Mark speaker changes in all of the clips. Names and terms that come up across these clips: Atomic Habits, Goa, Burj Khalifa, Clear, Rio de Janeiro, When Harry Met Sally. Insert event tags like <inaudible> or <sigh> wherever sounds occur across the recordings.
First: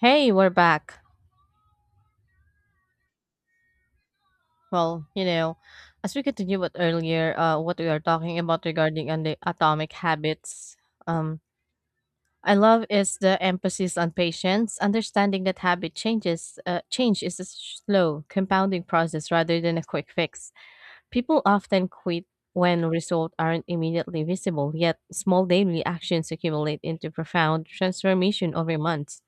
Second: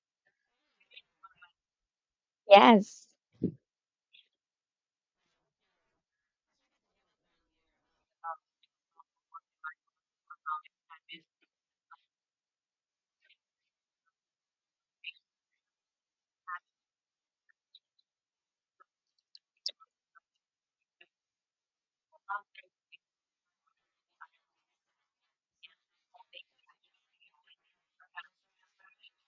Speaker 1: Hey, we're back.
Speaker 2: Yes.
Speaker 1: Well, you know, as we continue with earlier, what we are talking about regarding on the atomic habits, um, I love is the emphasis on patience, understanding that habit changes, change is a slow, compounding process rather than a quick fix. People often quit when results aren't immediately visible, yet small daily actions accumulate into profound transformation over months.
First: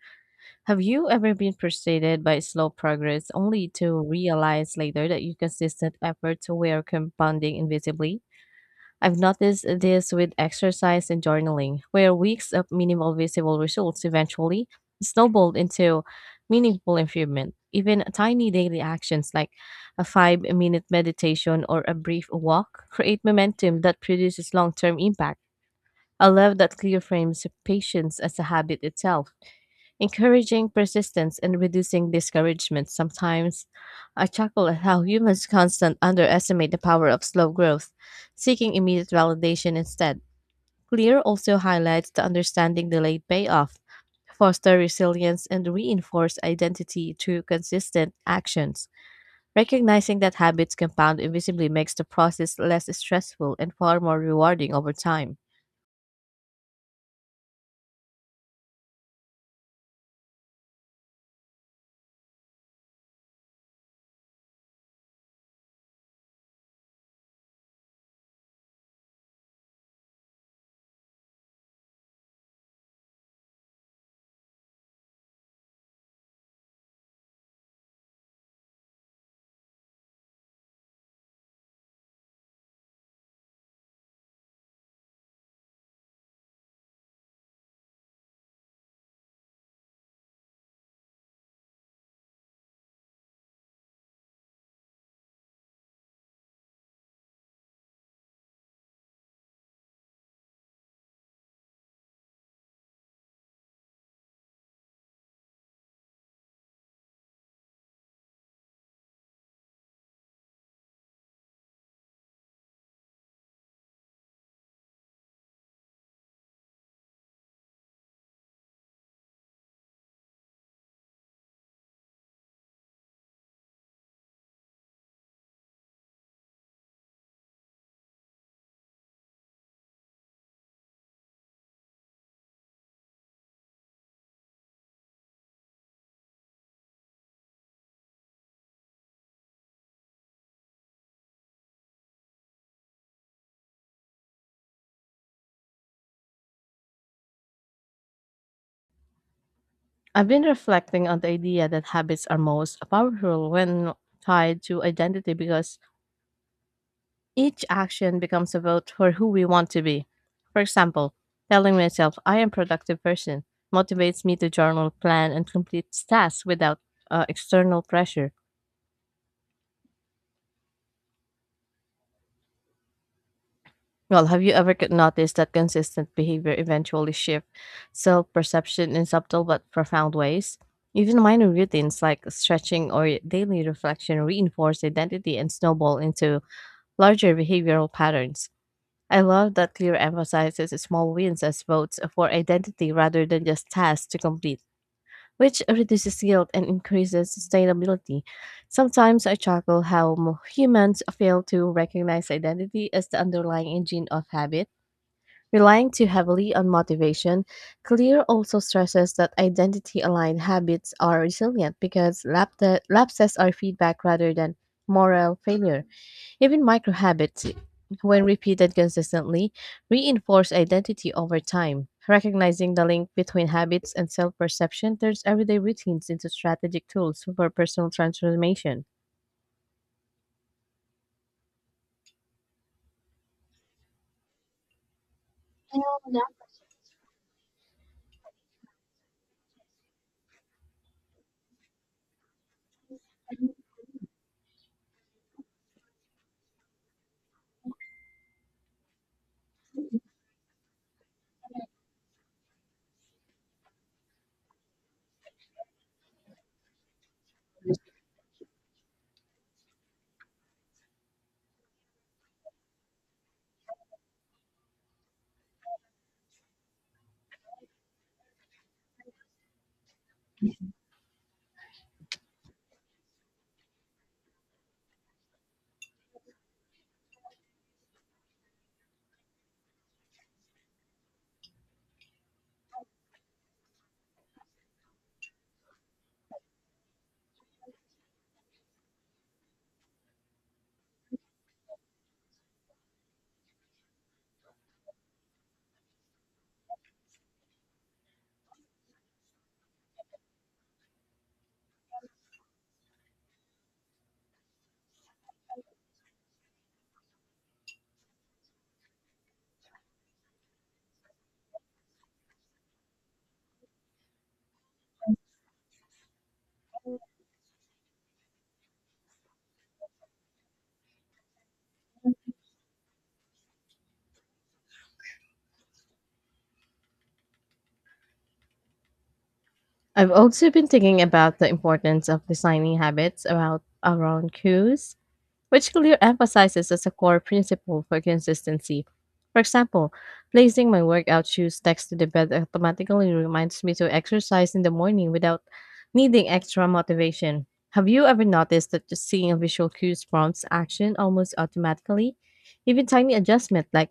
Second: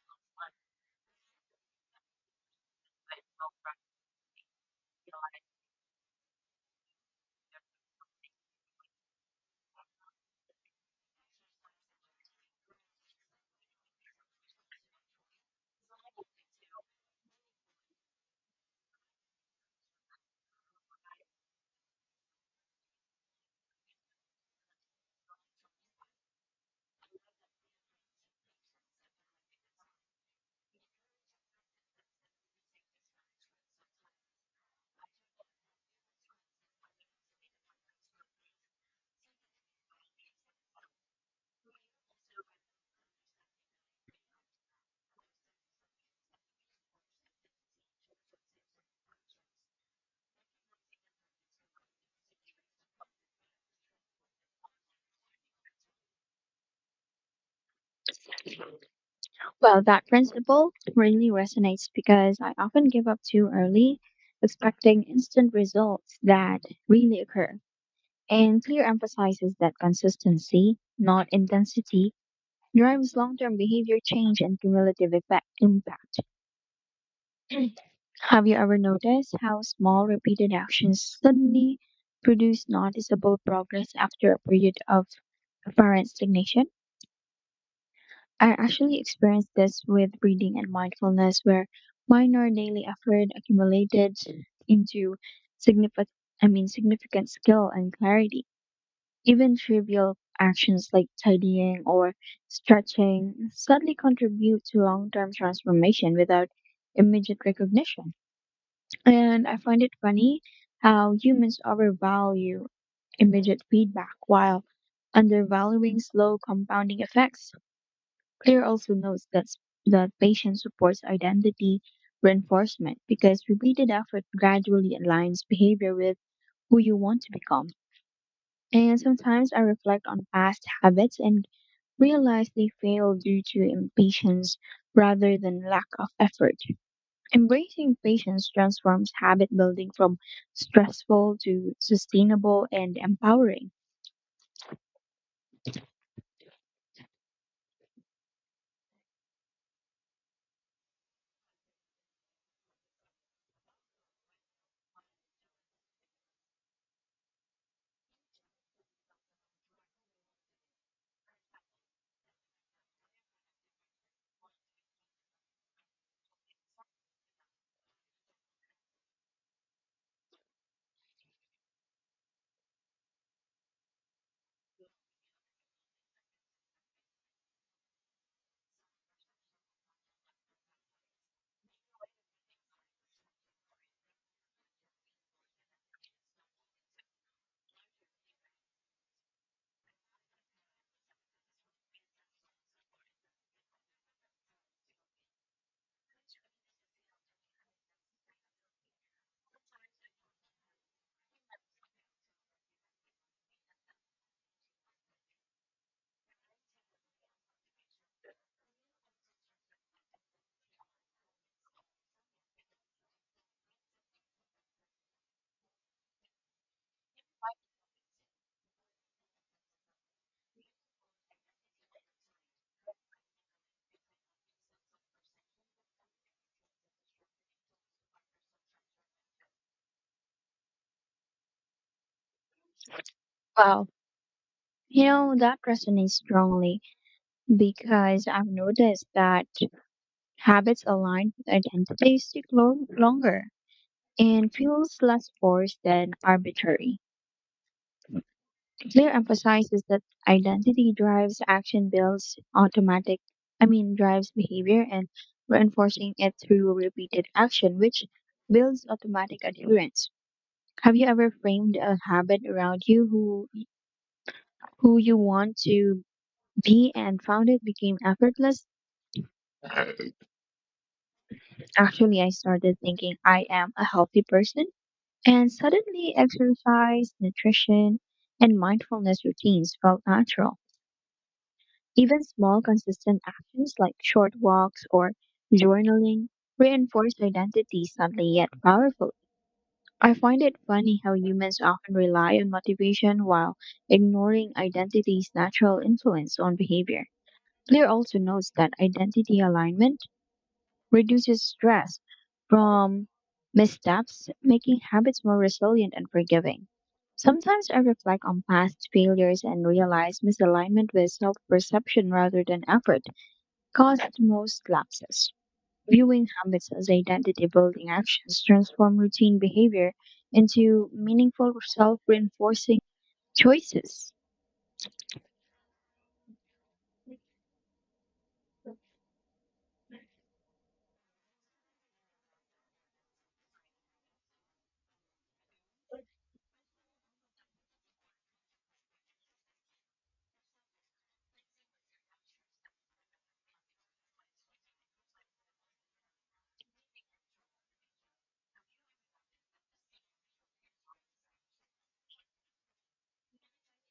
Speaker 1: Have you ever been frustrated by slow progress only to realize later that your consistent efforts were compounding invisibly? I've noticed this with exercise and journaling, where weeks of minimal visible results eventually snowballed into meaningful improvement. Even tiny daily actions like a 5 minute meditation or a brief walk create momentum that produces long term impact. I love that clear frames patience as a habit itself, encouraging persistence and reducing discouragement sometimes. I chuckle at how humans constant underestimate the power of slow growth, seeking immediate validation instead. Clear also highlights the understanding delayed payoff, foster resilience, and reinforce identity through consistent actions. Recognizing that habits compound invisibly makes the process less stressful and far more rewarding over time.
Speaker 2: Well, that principle really resonates because I often give up too early, expecting instant results that really occur. And clear emphasizes that consistency, not intensity, drives long-term behavior change and cumulative effect impact. <clears throat> Have you ever noticed how small repeated actions suddenly produce noticeable progress after a period of apparent stagnation? I actually experienced this with breathing and mindfulness, where minor daily effort accumulated into significant, significant skill and clarity. Even trivial actions like tidying or stretching subtly contribute to long-term transformation without immediate recognition. And I find it funny how humans overvalue immediate feedback while undervaluing slow compounding effects. Claire also notes that patient supports identity reinforcement because repeated effort gradually aligns behavior with who you want to become. And sometimes I reflect on past habits and realize they failed due to impatience rather than lack of effort. Embracing patience transforms habit building from stressful to sustainable and empowering.
Speaker 1: I've been reflecting on the idea that habits are most powerful when tied to identity, because each action becomes a vote for who we want to be. For example, telling myself I am a productive person motivates me to journal, plan, and complete tasks without external pressure. Well, have you ever noticed that consistent behavior eventually shifts self perception in subtle but profound ways? Even minor routines like stretching or daily reflection reinforce identity and snowball into larger behavioral patterns. I love that Clear emphasizes small wins as votes for identity rather than just tasks to complete, which reduces guilt and increases sustainability. Sometimes I chuckle how humans fail to recognize identity as the underlying engine of habit. Relying too heavily on motivation, Clear also stresses that identity aligned habits are resilient because lapses are feedback rather than moral failure. Even micro habits, when repeated consistently, reinforce identity over time. Recognizing the link between habits and self perception turns everyday routines into strategic tools for personal transformation.
Speaker 2: Wow. You know, that resonates strongly because I've noticed that habits aligned with identity stick longer and feels less forced than arbitrary. Clear emphasizes that identity drives action builds automatic, I mean, drives behavior and reinforcing it through repeated action, which builds automatic adherence. Have you ever framed a habit around you who you want to be and found it became effortless? Actually, I started thinking I am a healthy person, and suddenly, exercise, nutrition, and mindfulness routines felt natural. Even small, consistent actions like short walks or journaling reinforced identity subtly yet powerful. I find it funny how humans often rely on motivation while ignoring identity's natural influence on behavior. Clear also notes that identity alignment reduces stress from missteps, making habits more resilient and forgiving. Sometimes I reflect on past failures and realize misalignment with self perception rather than effort caused most lapses. Viewing habits as identity building actions transform routine behavior into meaningful self reinforcing choices.
Speaker 1: I've also been thinking about the importance of designing habits about around cues, which Clear emphasizes as a core principle for consistency. For example, placing my workout shoes next to the bed automatically reminds me to exercise in the morning without needing extra motivation. Have you ever noticed that just seeing a visual cue prompts action almost automatically? Even tiny adjustments, like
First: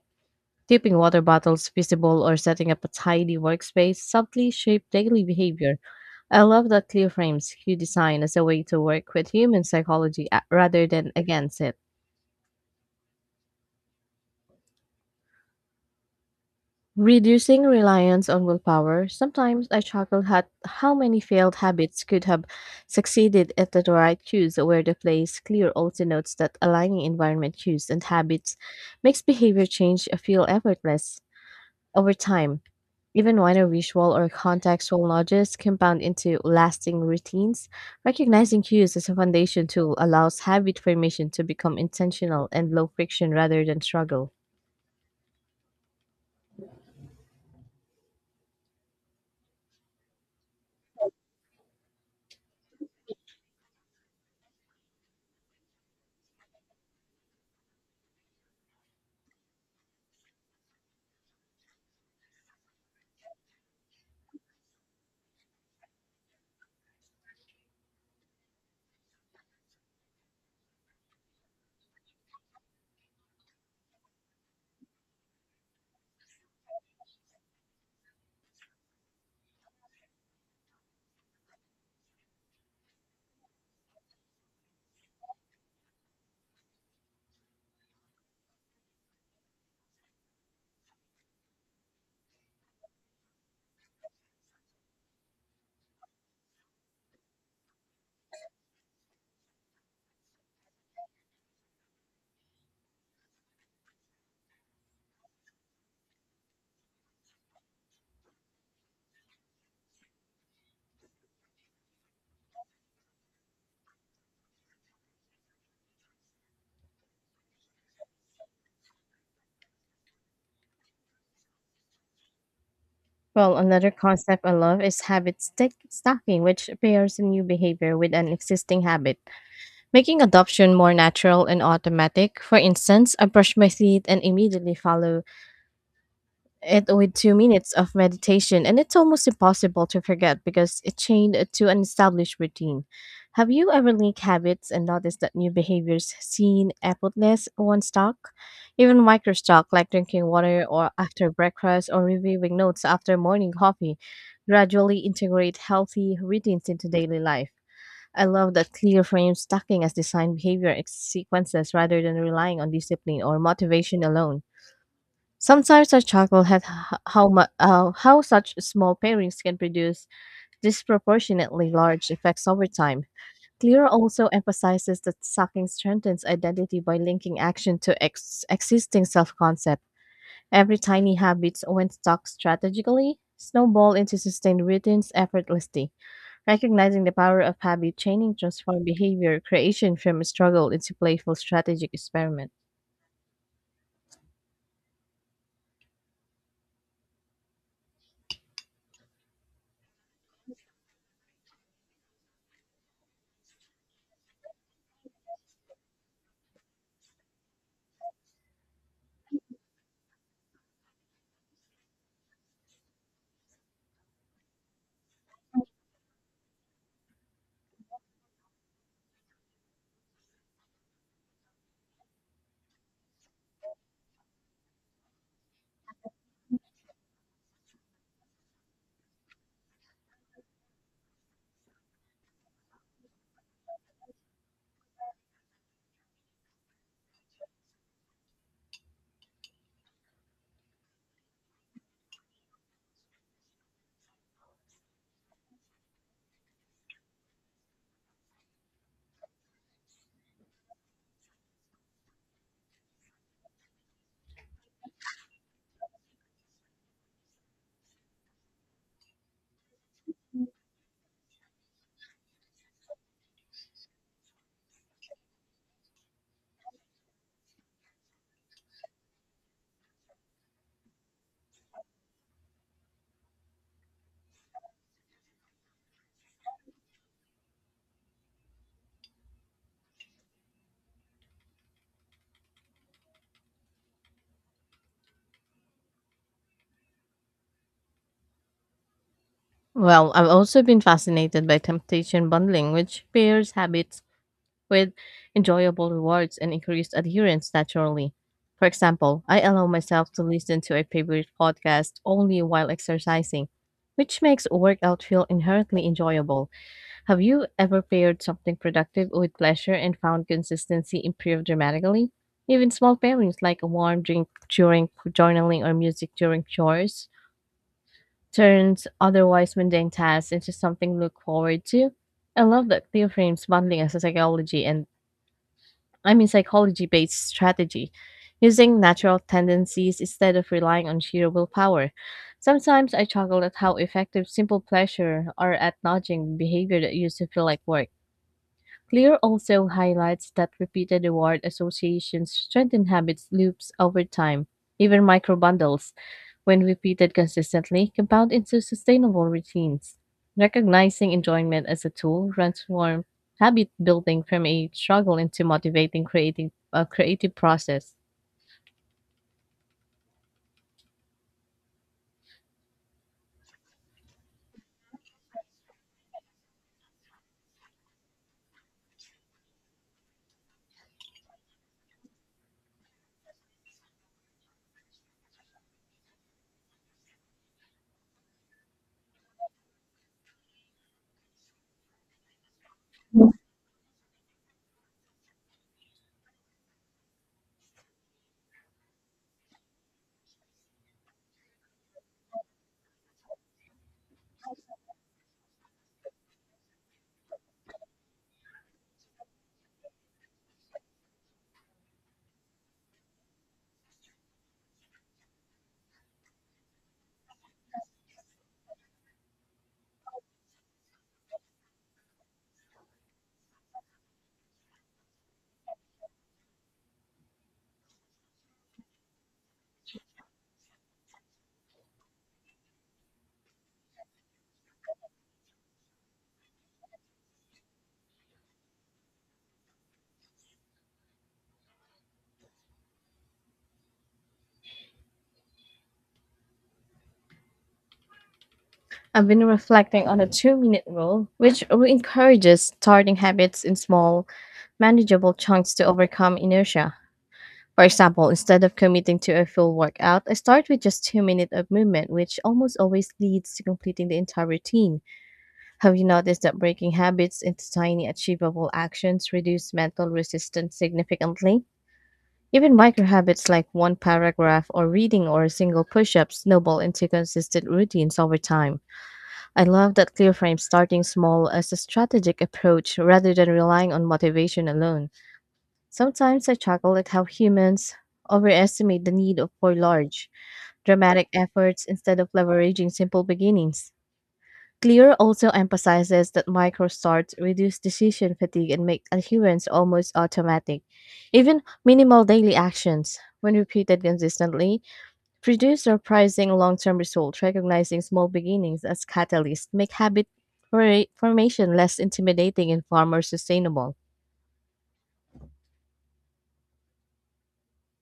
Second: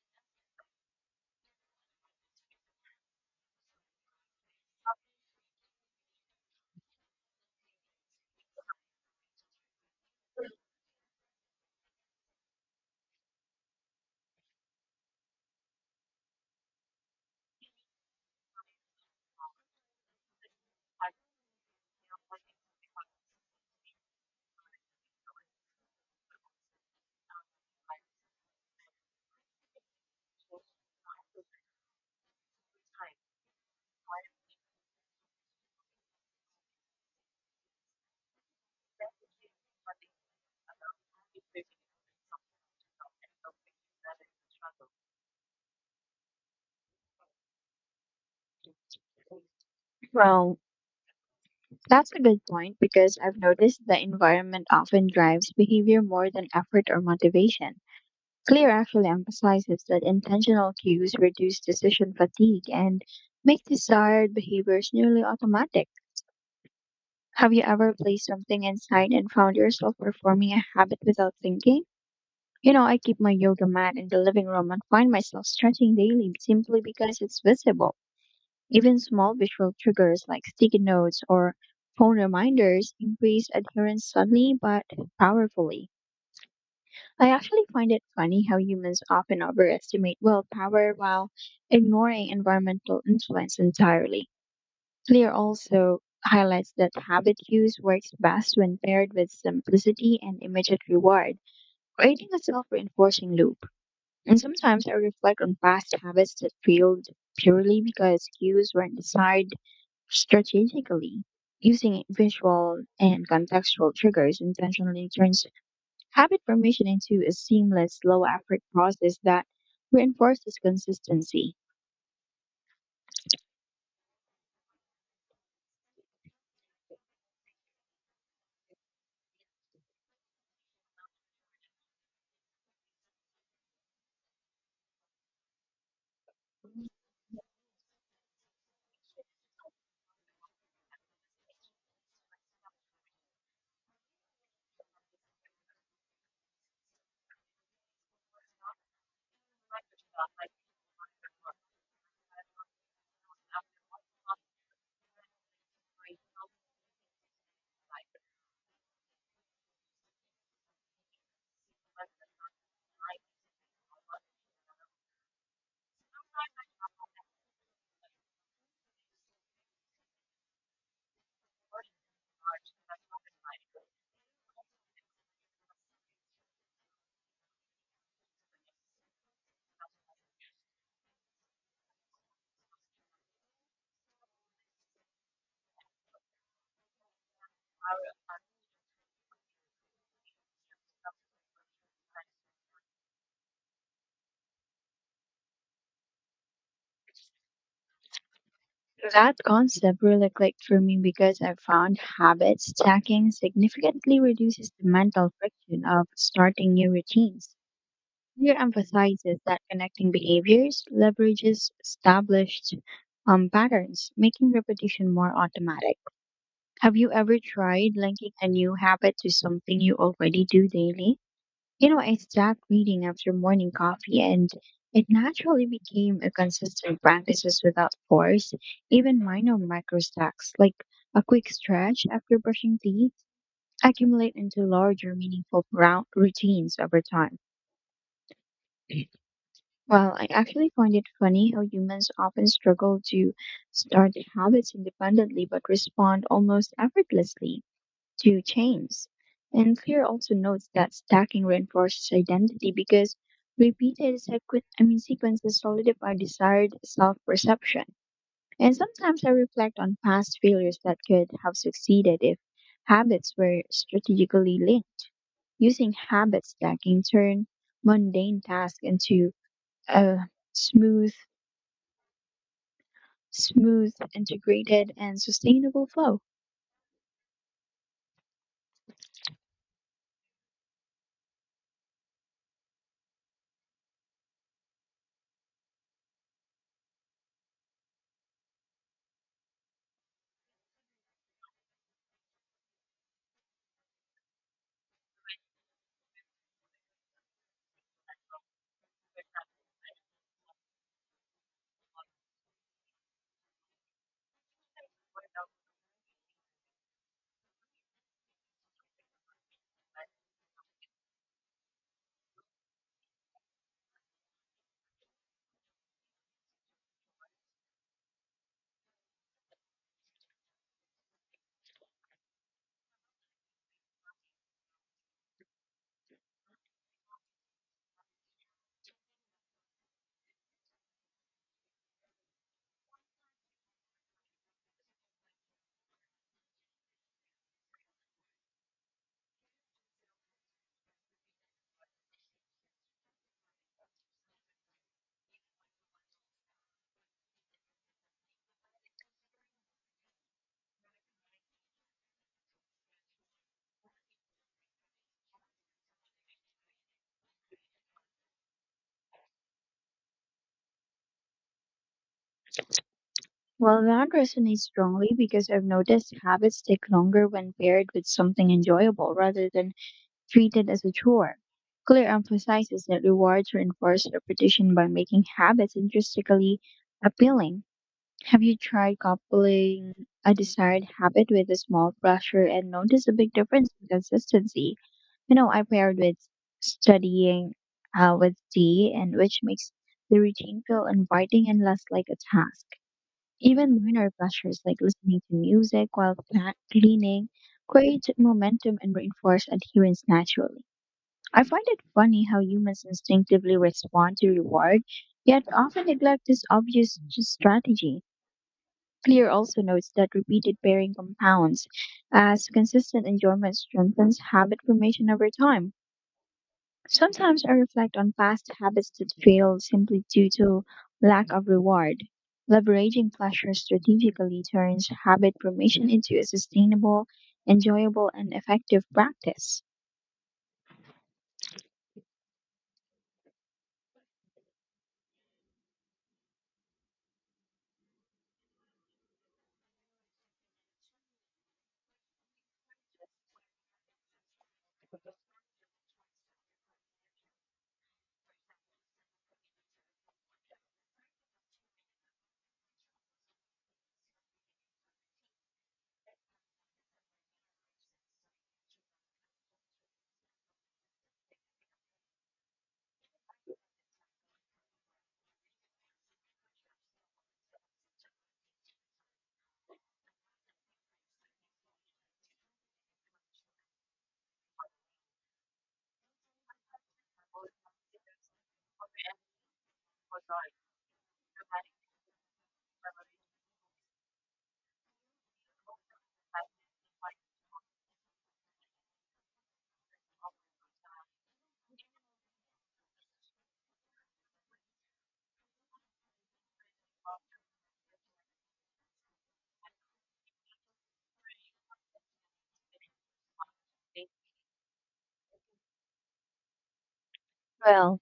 Speaker 1: keeping water bottles visible or setting up a tidy workspace, subtly shape daily behavior. I love that Clear frames cue design as a way to work with human psychology rather than against it, reducing reliance on willpower. Sometimes I chuckled at how many failed habits could have succeeded at the right cues, where the play's clear also notes that aligning environment cues and habits makes behavior change feel effortless over time. Even minor visual or contextual nudges compound into lasting routines. Recognizing cues as a foundation tool allows habit formation to become intentional and low friction rather than struggle.
Speaker 2: Well, that's a good point because I've noticed the environment often drives behavior more than effort or motivation. Clear actually emphasizes that intentional cues reduce decision fatigue and make desired behaviors nearly automatic. Have you ever placed something inside and found yourself performing a habit without thinking? You know, I keep my yoga mat in the living room and find myself stretching daily simply because it's visible. Even small visual triggers like sticky notes or phone reminders increase adherence subtly but powerfully. I actually find it funny how humans often overestimate willpower while ignoring environmental influence entirely. Clear also highlights that habit use works best when paired with simplicity and immediate reward, creating a self reinforcing loop. And sometimes I reflect on past habits that failed purely because cues weren't designed strategically. Using visual and contextual triggers intentionally turns habit formation into a seamless, low effort process that reinforces consistency.
Speaker 1: Well, another concept I love is habit stick stacking, which pairs a new behavior with an existing habit, making adoption more natural and automatic. For instance, I brush my teeth and immediately follow it with 2 minutes of meditation, and it's almost impossible to forget because it's chained to an established routine. Have you ever linked habits and noticed that new behaviors seem effortless once stuck? Even micro stuck, like drinking water or after breakfast or reviewing notes after morning coffee, gradually integrate healthy routines into daily life. I love that clear frame stacking as design behavior sequences rather than relying on discipline or motivation alone. Sometimes I chuckle at how such small pairings can produce disproportionately large effects over time. Clear also emphasizes that sucking strengthens identity by linking action to existing self-concept. Every tiny habit, when stuck strategically, snowball into sustained routines effortlessly. Recognizing the power of habit chaining transform behavior creation from a struggle into playful strategic experiment.
Speaker 2: That concept really clicked for me because I found habit stacking significantly reduces the mental friction of starting new routines. Here emphasizes that connecting behaviors leverages established patterns, making repetition more automatic. Have you ever tried linking a new habit to something you already do daily? You know, I stopped reading after morning coffee and it naturally became a consistent practice without force, even minor micro stacks, like a quick stretch after brushing teeth, accumulate into larger meaningful routines over time. Well, I actually find it funny how humans often struggle to start habits independently but respond almost effortlessly to chains. And Clear also notes that stacking reinforces identity because repeated sequ- I mean, sequences solidify desired self perception. And sometimes I reflect on past failures that could have succeeded if habits were strategically linked. Using habit stacking turn mundane tasks into a smooth, smooth, integrated, and sustainable flow.
Speaker 1: Well, I've also been fascinated by temptation bundling, which pairs habits with enjoyable rewards and increased adherence naturally. For example, I allow myself to listen to a favorite podcast only while exercising, which makes a workout feel inherently enjoyable. Have you ever paired something productive with pleasure and found consistency improve dramatically? Even small pairings like a warm drink during journaling or music during chores turns otherwise mundane tasks into something to look forward to. I love that Theo frames bundling as a psychology and psychology based strategy, using natural tendencies instead of relying on sheer willpower. Sometimes I chuckle at how effective simple pleasure are at nudging behavior that used to feel like work. Clear also highlights that repeated reward associations strengthen habits loops over time. Even micro bundles, when repeated consistently, compound into sustainable routines. Recognizing enjoyment as a tool transforms habit building from a struggle into a creative process.
Speaker 2: Well, that resonates strongly because I've noticed habits stick longer when paired with something enjoyable rather than treated as a chore. Clear emphasizes that rewards reinforce repetition by making habits intrinsically appealing. Have you tried coupling a desired habit with a small pressure and noticed a big difference in consistency? You know, I paired with studying with tea, and which makes the routine feel inviting and less like a task. Even minor pleasures like listening to music while cleaning create momentum and reinforce adherence naturally. I find it funny how humans instinctively respond to reward, yet often neglect this obvious strategy. Clear also notes that repeated pairing compounds, as consistent enjoyment strengthens habit formation over time. Sometimes I reflect on past habits that failed simply due to lack of reward. Leveraging pleasure strategically turns habit formation into a sustainable, enjoyable, and effective practice.
Speaker 1: I've been reflecting on a 2 minute rule, which encourages starting habits in small, manageable chunks to overcome inertia. For example, instead of committing to a full workout, I start with just 2 minutes of movement, which almost always leads to completing the entire routine. Have you noticed that breaking habits into tiny, achievable actions reduce mental resistance significantly? Even micro habits like one paragraph or reading or a single push up snowball into consistent routines over time. I love that clear frame starting small as a strategic approach rather than relying on motivation alone. Sometimes I chuckle at how humans overestimate the for large, dramatic efforts instead of leveraging simple beginnings. Clear also emphasizes that micro starts reduce decision fatigue and make adherence almost automatic. Even minimal daily actions, when repeated consistently, produce surprising long term results. Recognizing small beginnings as catalysts make habit formation less intimidating and far more sustainable.
Speaker 2: Well,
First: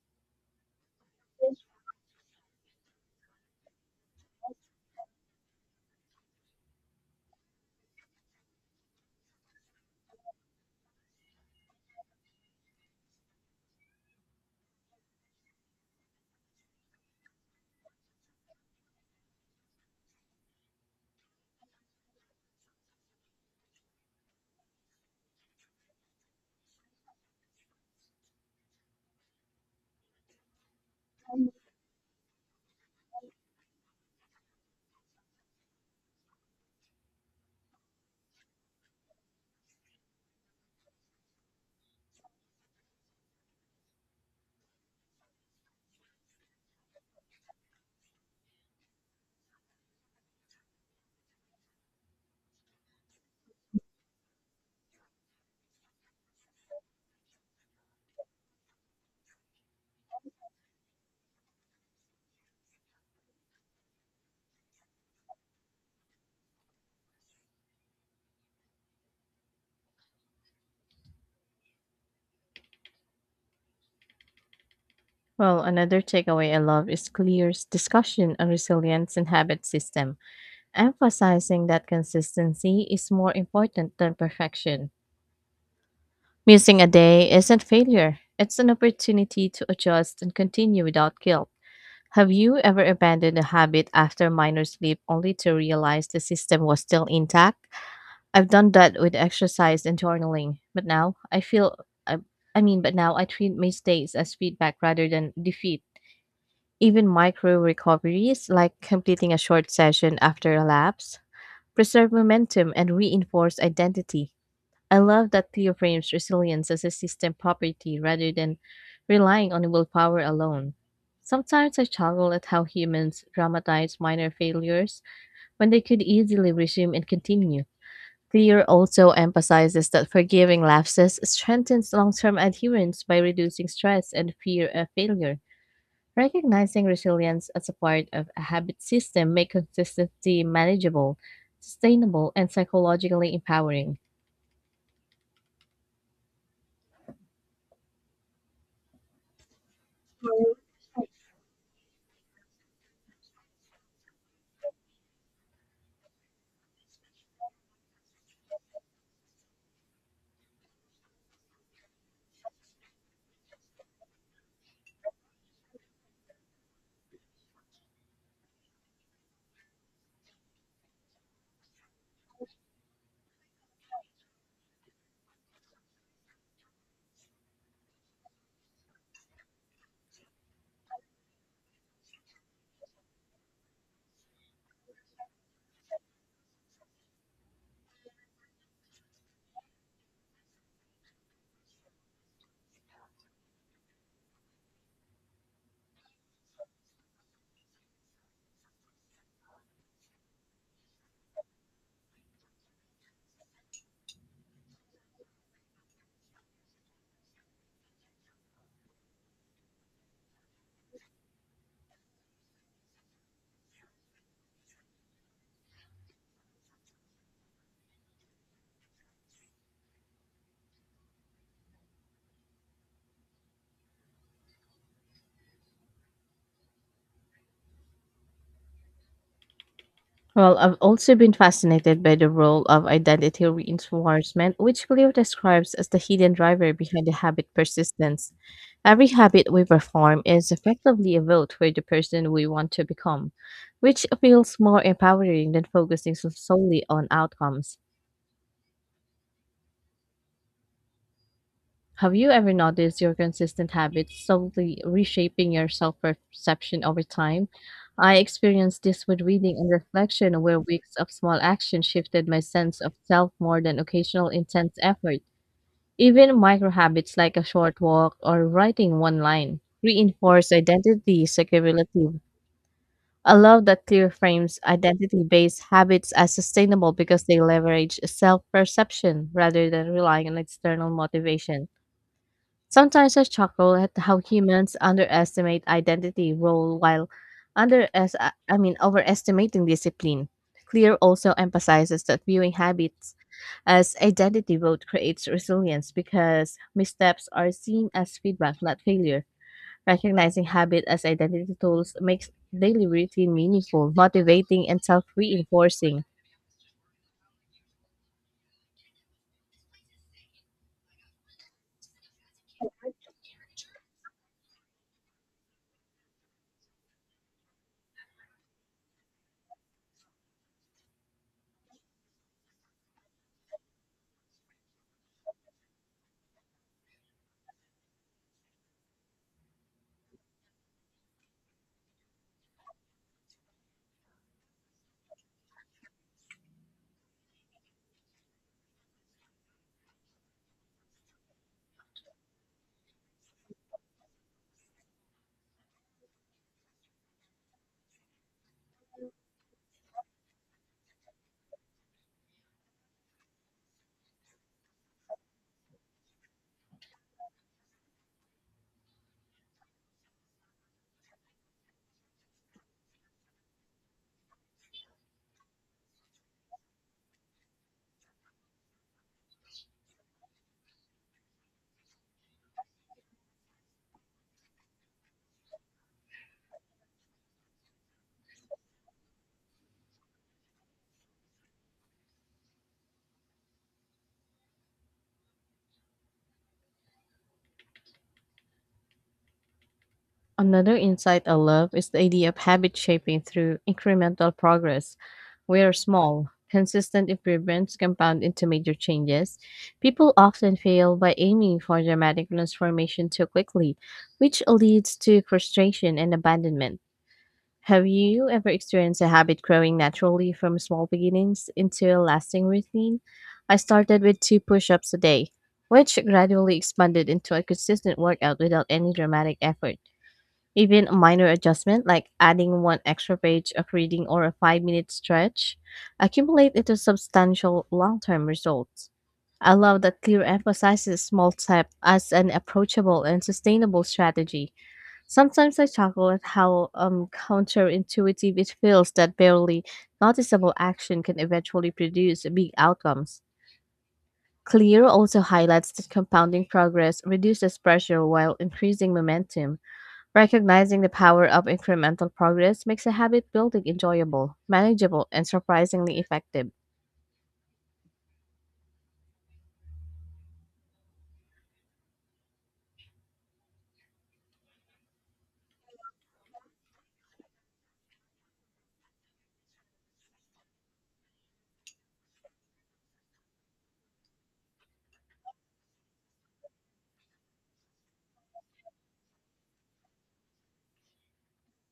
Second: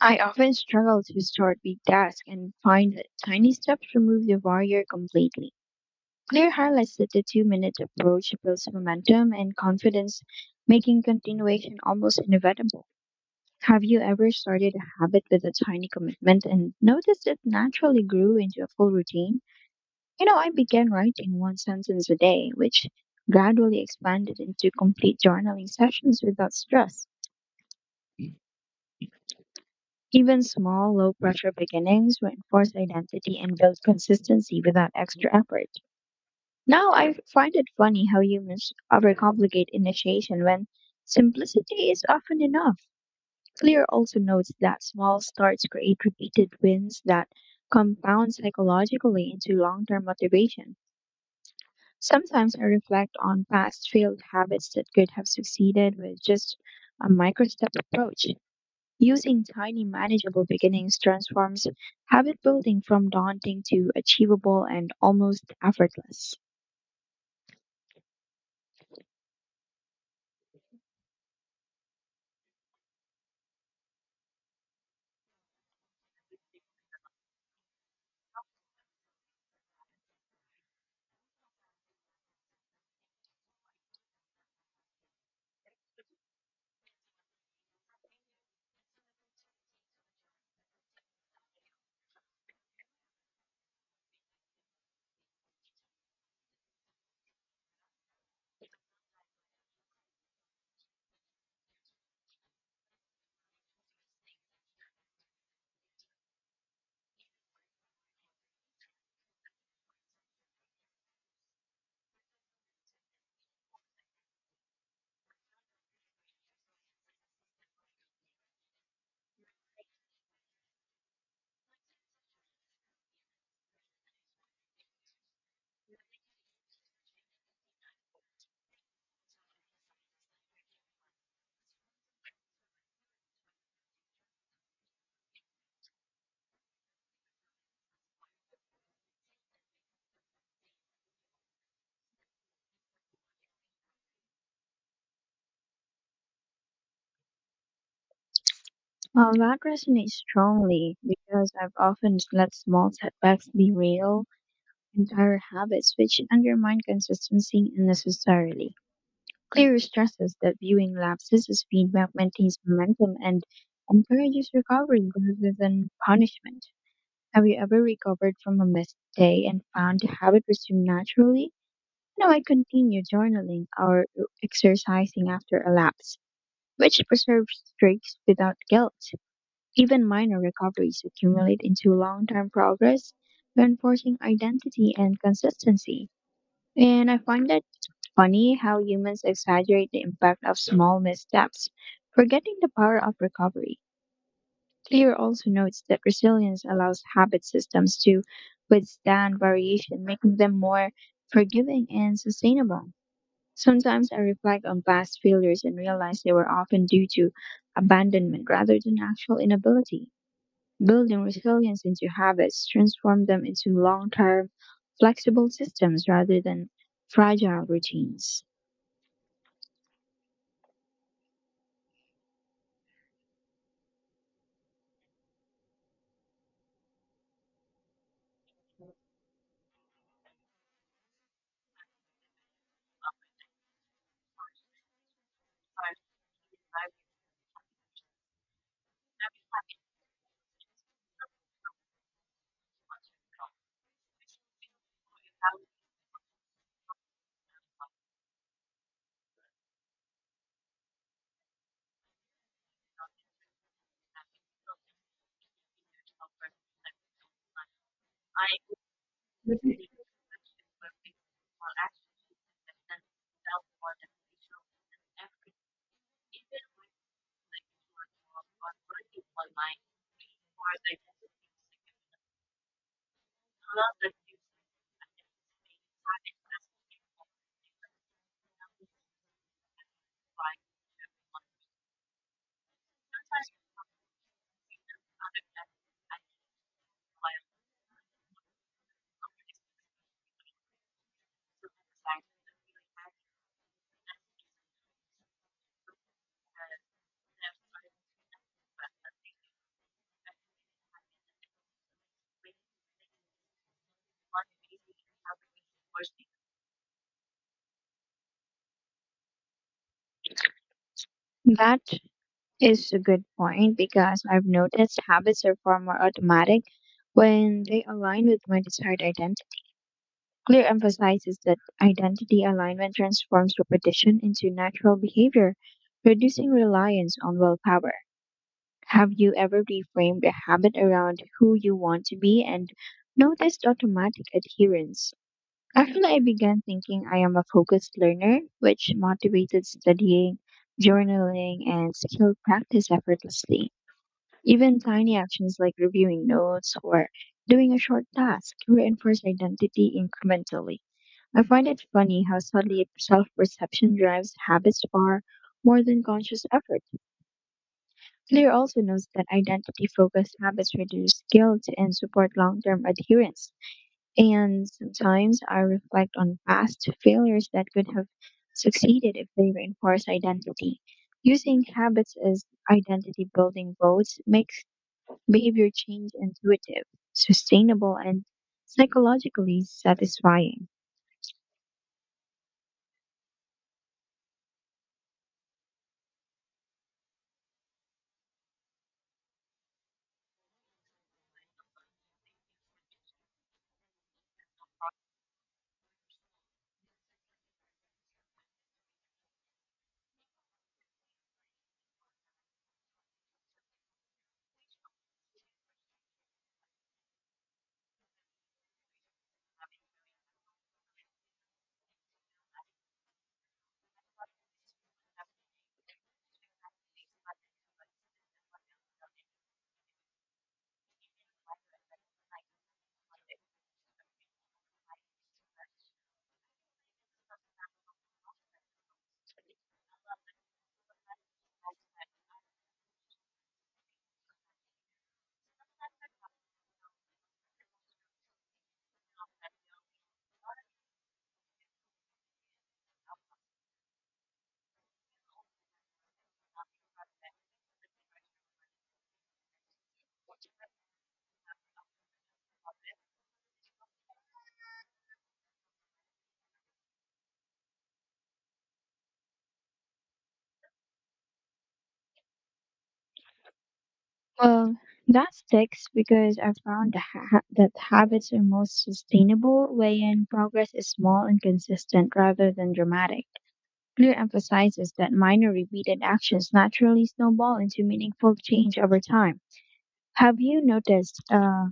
Speaker 2: I often struggle to start big tasks and find that tiny steps remove the barrier completely. Clear highlights that the 2 minute approach builds momentum and confidence, making continuation almost inevitable. Have you ever started a habit with a tiny commitment and noticed it naturally grew into a full routine? You know, I began writing one sentence a day, which gradually expanded into complete journaling sessions without stress. Even small, low pressure beginnings reinforce identity and build consistency without extra effort. Now, I find it funny how humans overcomplicate initiation when simplicity is often enough. Clear also notes that small starts create repeated wins that compound psychologically into long term motivation. Sometimes I reflect on past failed habits that could have succeeded with just a micro step approach. Using tiny, manageable beginnings transforms habit building from daunting to achievable and almost effortless.
Speaker 1: Well, another takeaway I love is Clear's discussion on resilience and habit system, emphasizing that consistency is more important than perfection. Missing a day isn't failure, it's an opportunity to adjust and continue without guilt. Have you ever abandoned a habit after minor sleep only to realize the system was still intact? I've done that with exercise and journaling, but now I feel I, but now I treat mistakes as feedback rather than defeat. Even micro recoveries, like completing a short session after a lapse, preserve momentum and reinforce identity. I love that Theo frames resilience as a system property rather than relying on willpower alone. Sometimes I struggle at how humans dramatize minor failures when they could easily resume and continue. Clear also emphasizes that forgiving lapses strengthens long term adherence by reducing stress and fear of failure. Recognizing resilience as a part of a habit system makes consistency manageable, sustainable, and psychologically empowering.
Speaker 2: Well, that resonates strongly because I've often let small setbacks be real entire habits, which undermine consistency unnecessarily. Clear stresses that viewing lapses as feedback maintains momentum and encourages recovery rather than punishment. Have you ever recovered from a missed day and found the habit resumed naturally? No, I continue journaling or exercising after a lapse, which preserves streaks without guilt. Even minor recoveries accumulate into long term progress, reinforcing identity and consistency. And I find that funny how humans exaggerate the impact of small missteps, forgetting the power of recovery. Clear also notes that resilience allows habit systems to withstand variation, making them more forgiving and sustainable. Sometimes I reflect on past failures and realize they were often due to abandonment rather than actual inability. Building resilience into habits transform them into long term, flexible systems rather than fragile routines.
Speaker 1: Well, I've also been fascinated by the role of identity reinforcement, which Cleo describes as the hidden driver behind the habit persistence. Every habit we perform is effectively a vote for the person we want to become, which feels more empowering than focusing solely on outcomes. Have you ever noticed your consistent habits slowly reshaping your self perception over time? I experienced this with reading and reflection, where weeks of small action shifted my sense of self more than occasional intense effort. Even micro habits like a short walk or writing one line reinforce identity is cumulative. I love that Clear frames identity based habits as sustainable because they leverage self perception rather than relying on external motivation. Sometimes I chuckle at how humans underestimate identity role while under I mean overestimating discipline. Clear also emphasizes that viewing habits as identity vote creates resilience because missteps are seen as feedback, not failure. Recognizing habit as identity tools makes daily routine meaningful, motivating, and self-reinforcing.
Speaker 2: That is a good point because I've noticed habits are far more automatic when they align with my desired identity. Clear emphasizes that identity alignment transforms repetition into natural behavior, reducing reliance on willpower. Have you ever reframed a habit around who you want to be and noticed automatic adherence? Actually, I began thinking I am a focused learner, which motivated studying, journaling, and skill practice effortlessly. Even tiny actions like reviewing notes or doing a short task reinforce identity incrementally. I find it funny how subtly self perception drives habits far more than conscious effort. Clear also notes that identity focused habits reduce guilt and support long term adherence. And sometimes I reflect on past failures that could have succeeded if they reinforce identity. Using habits as identity building votes makes behavior change intuitive, sustainable, and psychologically satisfying.
Speaker 1: Another insight I love is the idea of habit shaping through incremental progress, where small, consistent improvements compound into major changes. People often fail by aiming for dramatic transformation too quickly, which leads to frustration and abandonment. Have you ever experienced a habit growing naturally from small beginnings into a lasting routine? I started with two push ups a day, which gradually expanded into a consistent workout without any dramatic effort. Even a minor adjustment, like adding one extra page of reading or a 5 minute stretch, accumulate into substantial long term results. I love that Clear emphasizes small step as an approachable and sustainable strategy. Sometimes I chuckle at how counterintuitive it feels that barely noticeable action can eventually produce big outcomes. Clear also highlights that compounding progress reduces pressure while increasing momentum. Recognizing the power of incremental progress makes a habit building enjoyable, manageable, and surprisingly effective.
Speaker 2: Well, that sticks because I found that habits are most sustainable when progress is small and consistent rather than dramatic. Clear emphasizes that minor repeated actions naturally snowball into meaningful change over time. Have you noticed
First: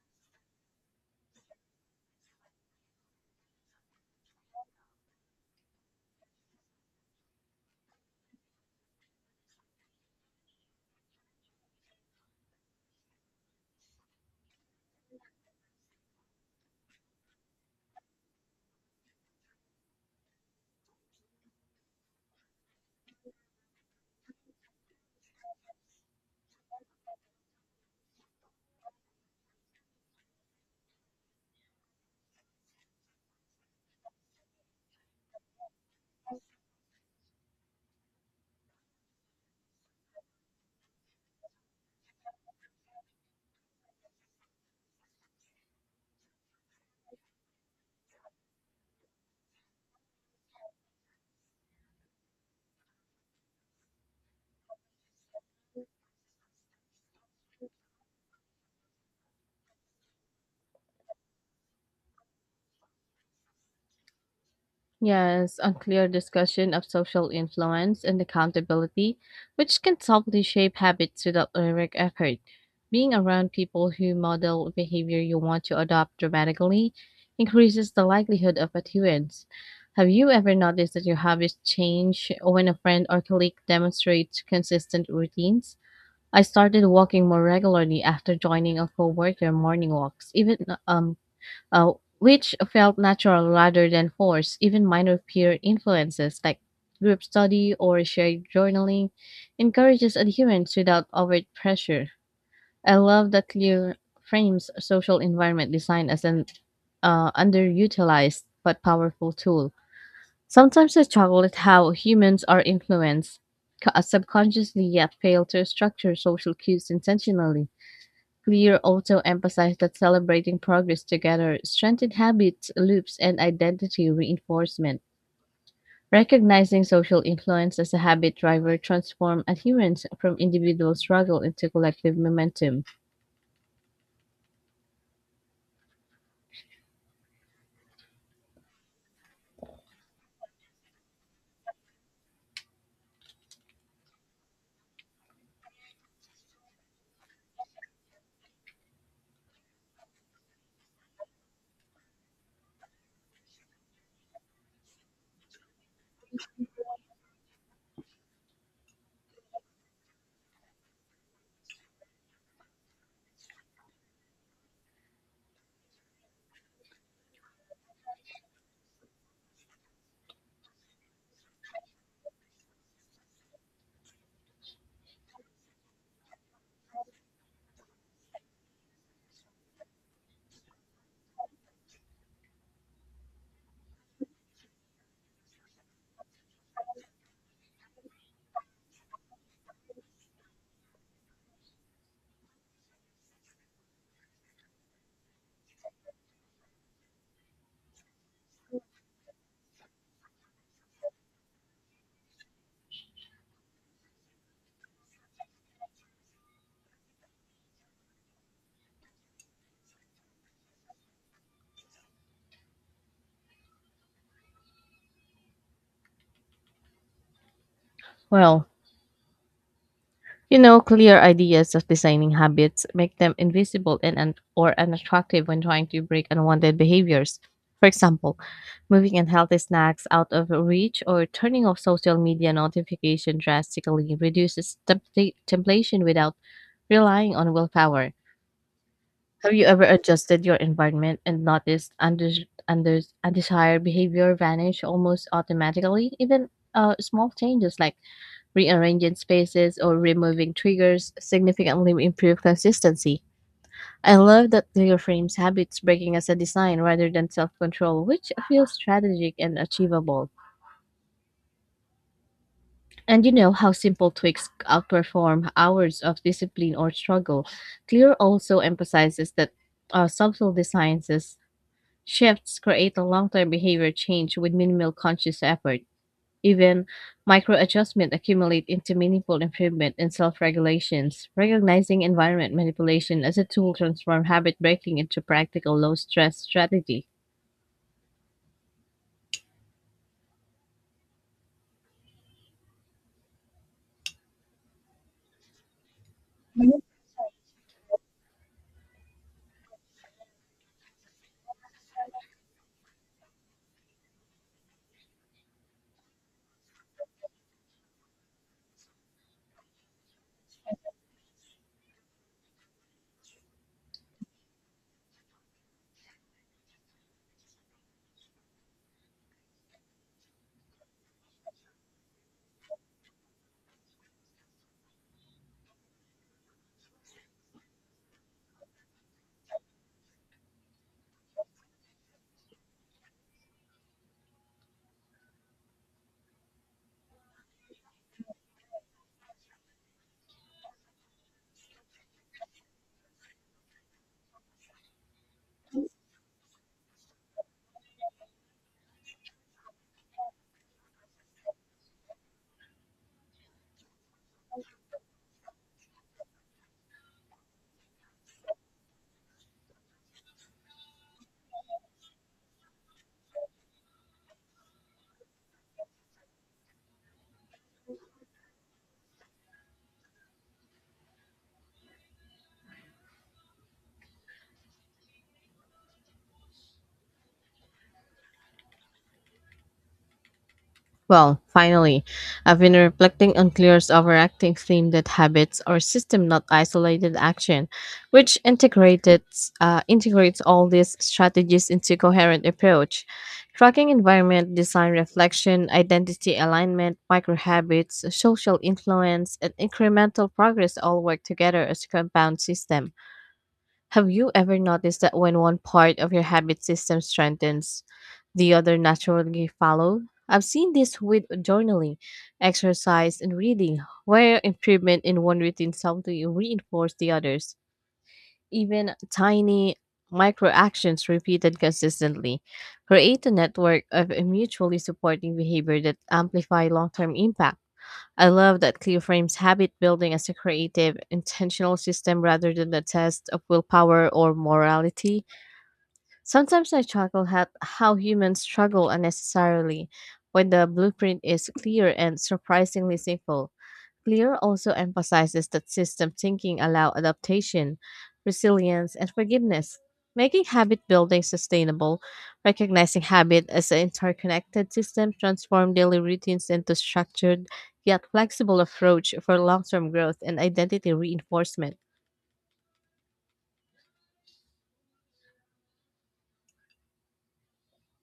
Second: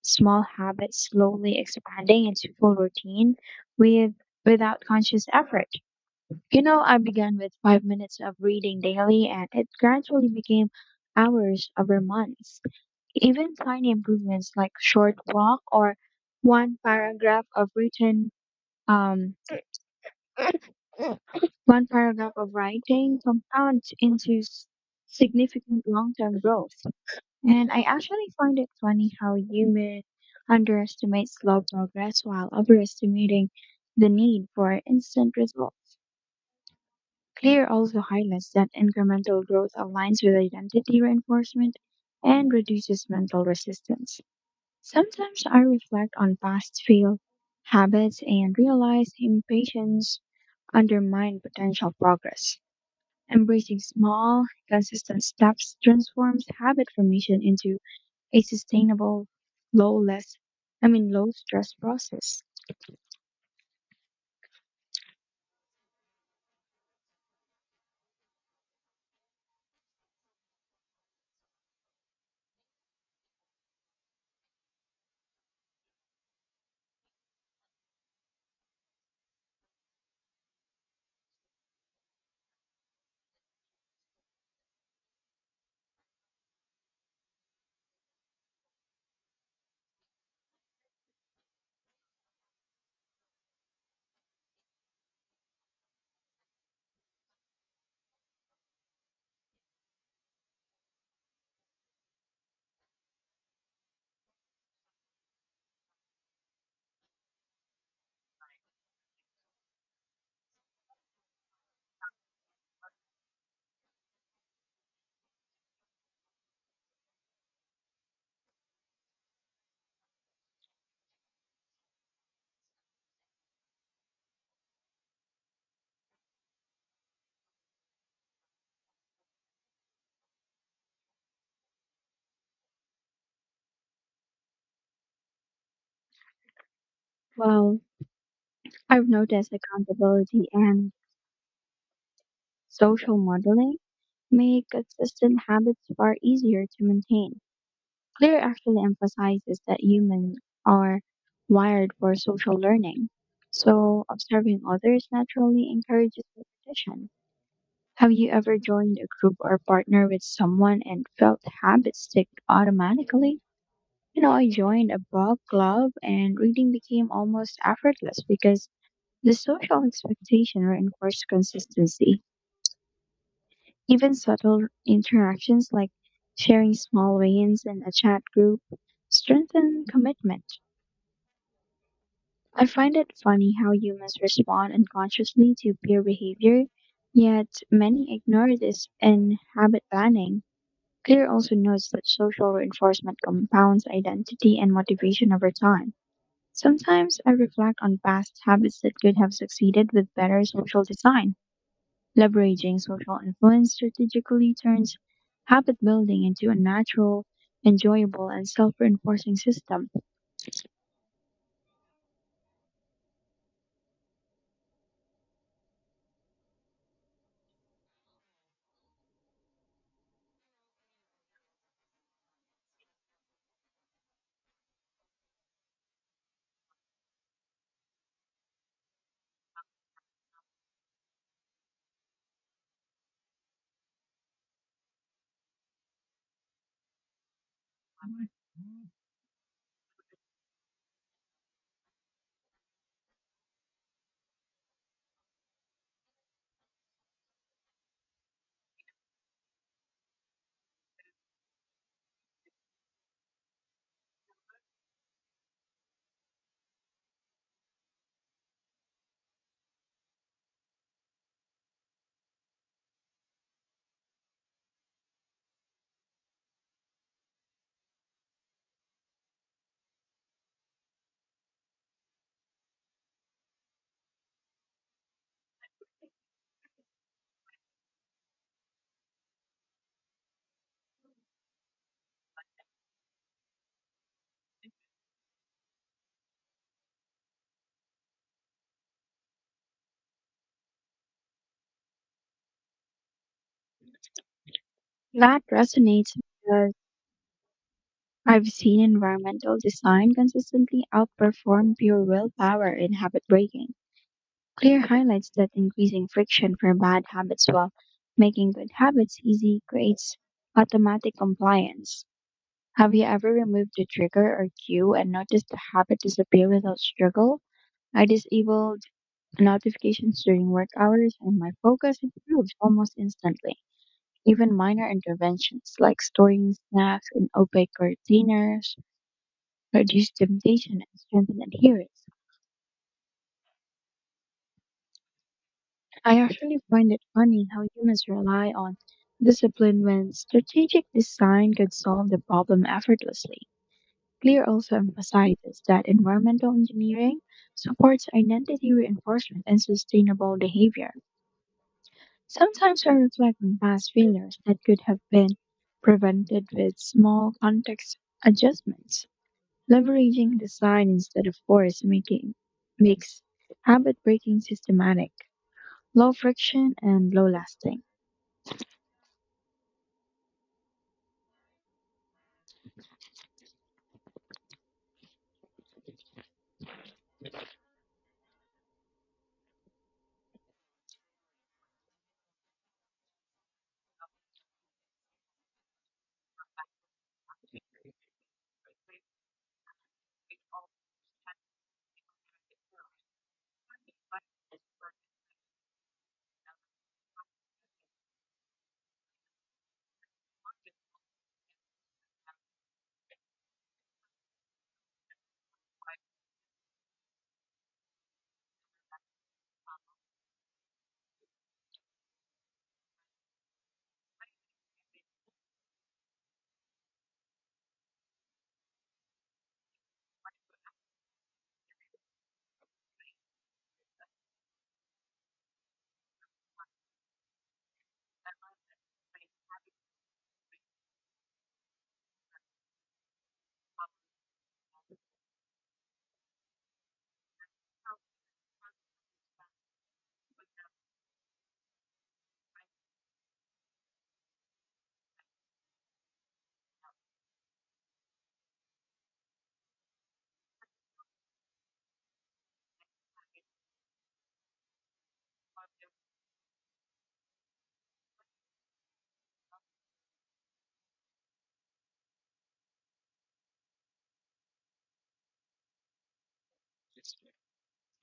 Speaker 2: small habits slowly expanding into full routine with without conscious effort? You know, I began with 5 minutes of reading daily and it gradually became hours over months. Even tiny improvements like short walk or one paragraph of written um, one paragraph of writing compound into significant long-term growth. And I actually find it funny how humans underestimate slow progress while overestimating the need for instant results. Clear also highlights that incremental growth aligns with identity reinforcement and reduces mental resistance. Sometimes I reflect on past failed habits and realize impatience undermines potential progress. Embracing small, consistent steps transforms habit formation into a sustainable, low-less, low-stress process.
Speaker 1: Yes, unclear discussion of social influence and accountability, which can subtly shape habits without direct effort. Being around people who model behavior you want to adopt dramatically increases the likelihood of adherence. Have you ever noticed that your habits change when a friend or colleague demonstrates consistent routines? I started walking more regularly after joining a coworker morning walks, even um, uh, which felt natural rather than forced. Even minor peer influences like group study or shared journaling encourages adherence without overt pressure. I love that Clear frames social environment design as an underutilized but powerful tool. Sometimes I struggle at how humans are influenced subconsciously yet fail to structure social cues intentionally. Clear also emphasized that celebrating progress together strengthened habits, loops, and identity reinforcement. Recognizing social influence as a habit driver transform adherence from individual struggle into collective momentum.
Speaker 2: Well, I've noticed accountability and social modeling make consistent habits far easier to maintain. Clear actually emphasizes that humans are wired for social learning, so observing others naturally encourages repetition. Have you ever joined a group or partner with someone and felt habits stick automatically? You know, I joined a book club and reading became almost effortless because the social expectation reinforced consistency. Even subtle interactions like sharing small wins in a chat group strengthen commitment. I find it funny how humans respond unconsciously to peer behavior, yet many ignore this in habit planning. Clear also notes that social reinforcement compounds identity and motivation over time. Sometimes I reflect on past habits that could have succeeded with better social design. Leveraging social influence strategically turns habit building into a natural, enjoyable, and self reinforcing system.
Speaker 1: Well, you know, clear ideas of designing habits make them invisible and or unattractive when trying to break unwanted behaviors. For example, moving unhealthy snacks out of reach or turning off social media notification drastically reduces temptation without relying on willpower. Have you ever adjusted your environment and noticed undesired behavior vanish almost automatically? Even small changes like rearranging spaces or removing triggers significantly improve consistency. I love that Lego frames habits breaking as a design rather than self-control, which feels strategic and achievable. And you know how simple tweaks outperform hours of discipline or struggle. Clear also emphasizes that subtle designs as shifts create a long-term behavior change with minimal conscious effort. Even micro adjustments accumulate into meaningful improvement in self regulations. Recognizing environment manipulation as a tool transforms habit breaking into practical low stress strategy.
Speaker 2: That resonates because I've seen environmental design consistently outperform pure willpower in habit breaking. Clear highlights that increasing friction for bad habits while making good habits easy creates automatic compliance. Have you ever removed the trigger or cue and noticed the habit disappear without struggle? I disabled notifications during work hours and my focus improved almost instantly. Even minor interventions like storing snacks in opaque containers reduce temptation and strengthen adherence. I actually find it funny how humans rely on discipline when strategic design could solve the problem effortlessly. Clear also emphasizes that environmental engineering supports identity reinforcement and sustainable behavior. Sometimes I reflect on past failures that could have been prevented with small context adjustments. Leveraging design instead of force making makes habit breaking systematic, low friction and low lasting.
Speaker 1: Well, finally, I've been reflecting on Clear's overacting theme that habits are system, not isolated action, which integrates all these strategies into coherent approach. Tracking environment, design reflection, identity alignment, micro habits, social influence, and incremental progress all work together as a compound system. Have you ever noticed that when one part of your habit system strengthens, the other naturally follow? I've seen this with journaling, exercise, and reading, where improvement in one routine subtly reinforce the others. Even tiny micro actions repeated consistently create a network of mutually supporting behavior that amplify long-term impact. I love that Clio frames habit building as a creative, intentional system rather than the test of willpower or morality. Sometimes I chuckle at how humans struggle unnecessarily when the blueprint is clear and surprisingly simple. Clear also emphasizes that system thinking allow adaptation, resilience, and forgiveness, making habit building sustainable. Recognizing habit as an interconnected system transforms daily routines into structured yet flexible approach for long-term growth and identity reinforcement.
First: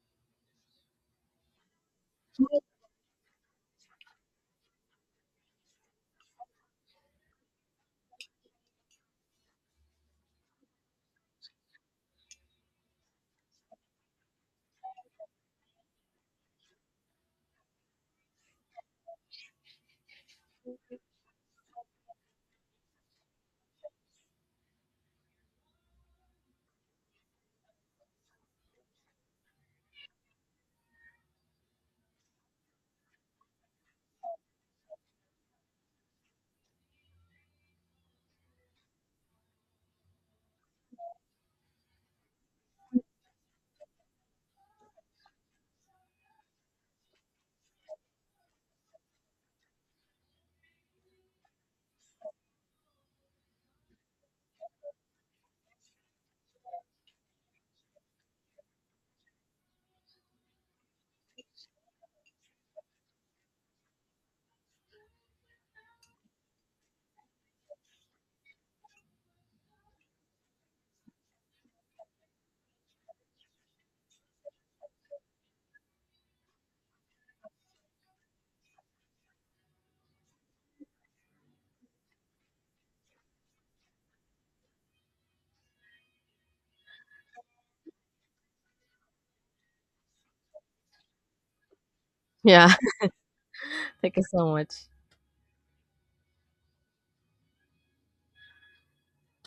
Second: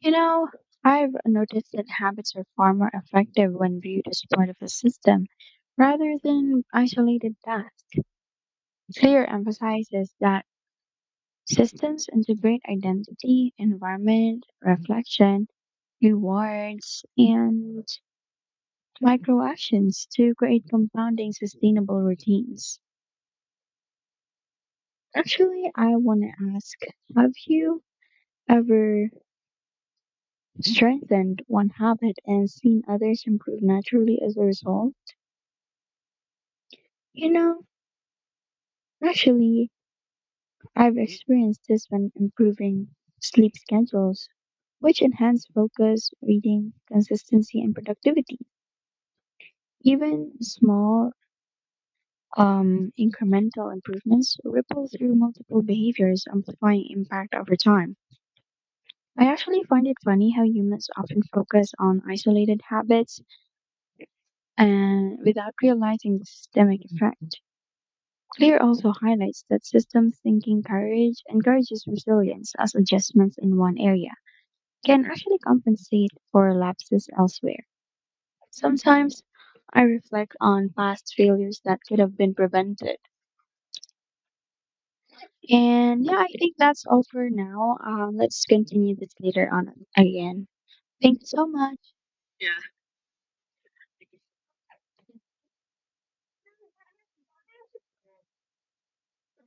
Speaker 2: You know, I've noticed that habits are far more effective when viewed as part of a system rather than isolated tasks. Clear emphasizes that systems integrate identity, environment, reflection, rewards, and micro actions to create compounding sustainable routines. Actually, I want to ask, have you ever strengthened one habit and seen others improve naturally as a result? You know, actually, I've experienced this when improving sleep schedules, which enhance focus, reading, consistency, and productivity. Even small, incremental improvements ripple through multiple behaviors, amplifying impact over time. I actually find it funny how humans often focus on isolated habits and without realizing the systemic effect. Clear also highlights that system thinking courage encourages resilience as adjustments in one area can actually compensate for lapses elsewhere. Sometimes I reflect on past failures that could have been prevented. And yeah, I think that's all for now. Let's continue this later on again. Thank you so much.
Speaker 1: Yeah, <laughs> thank you so much.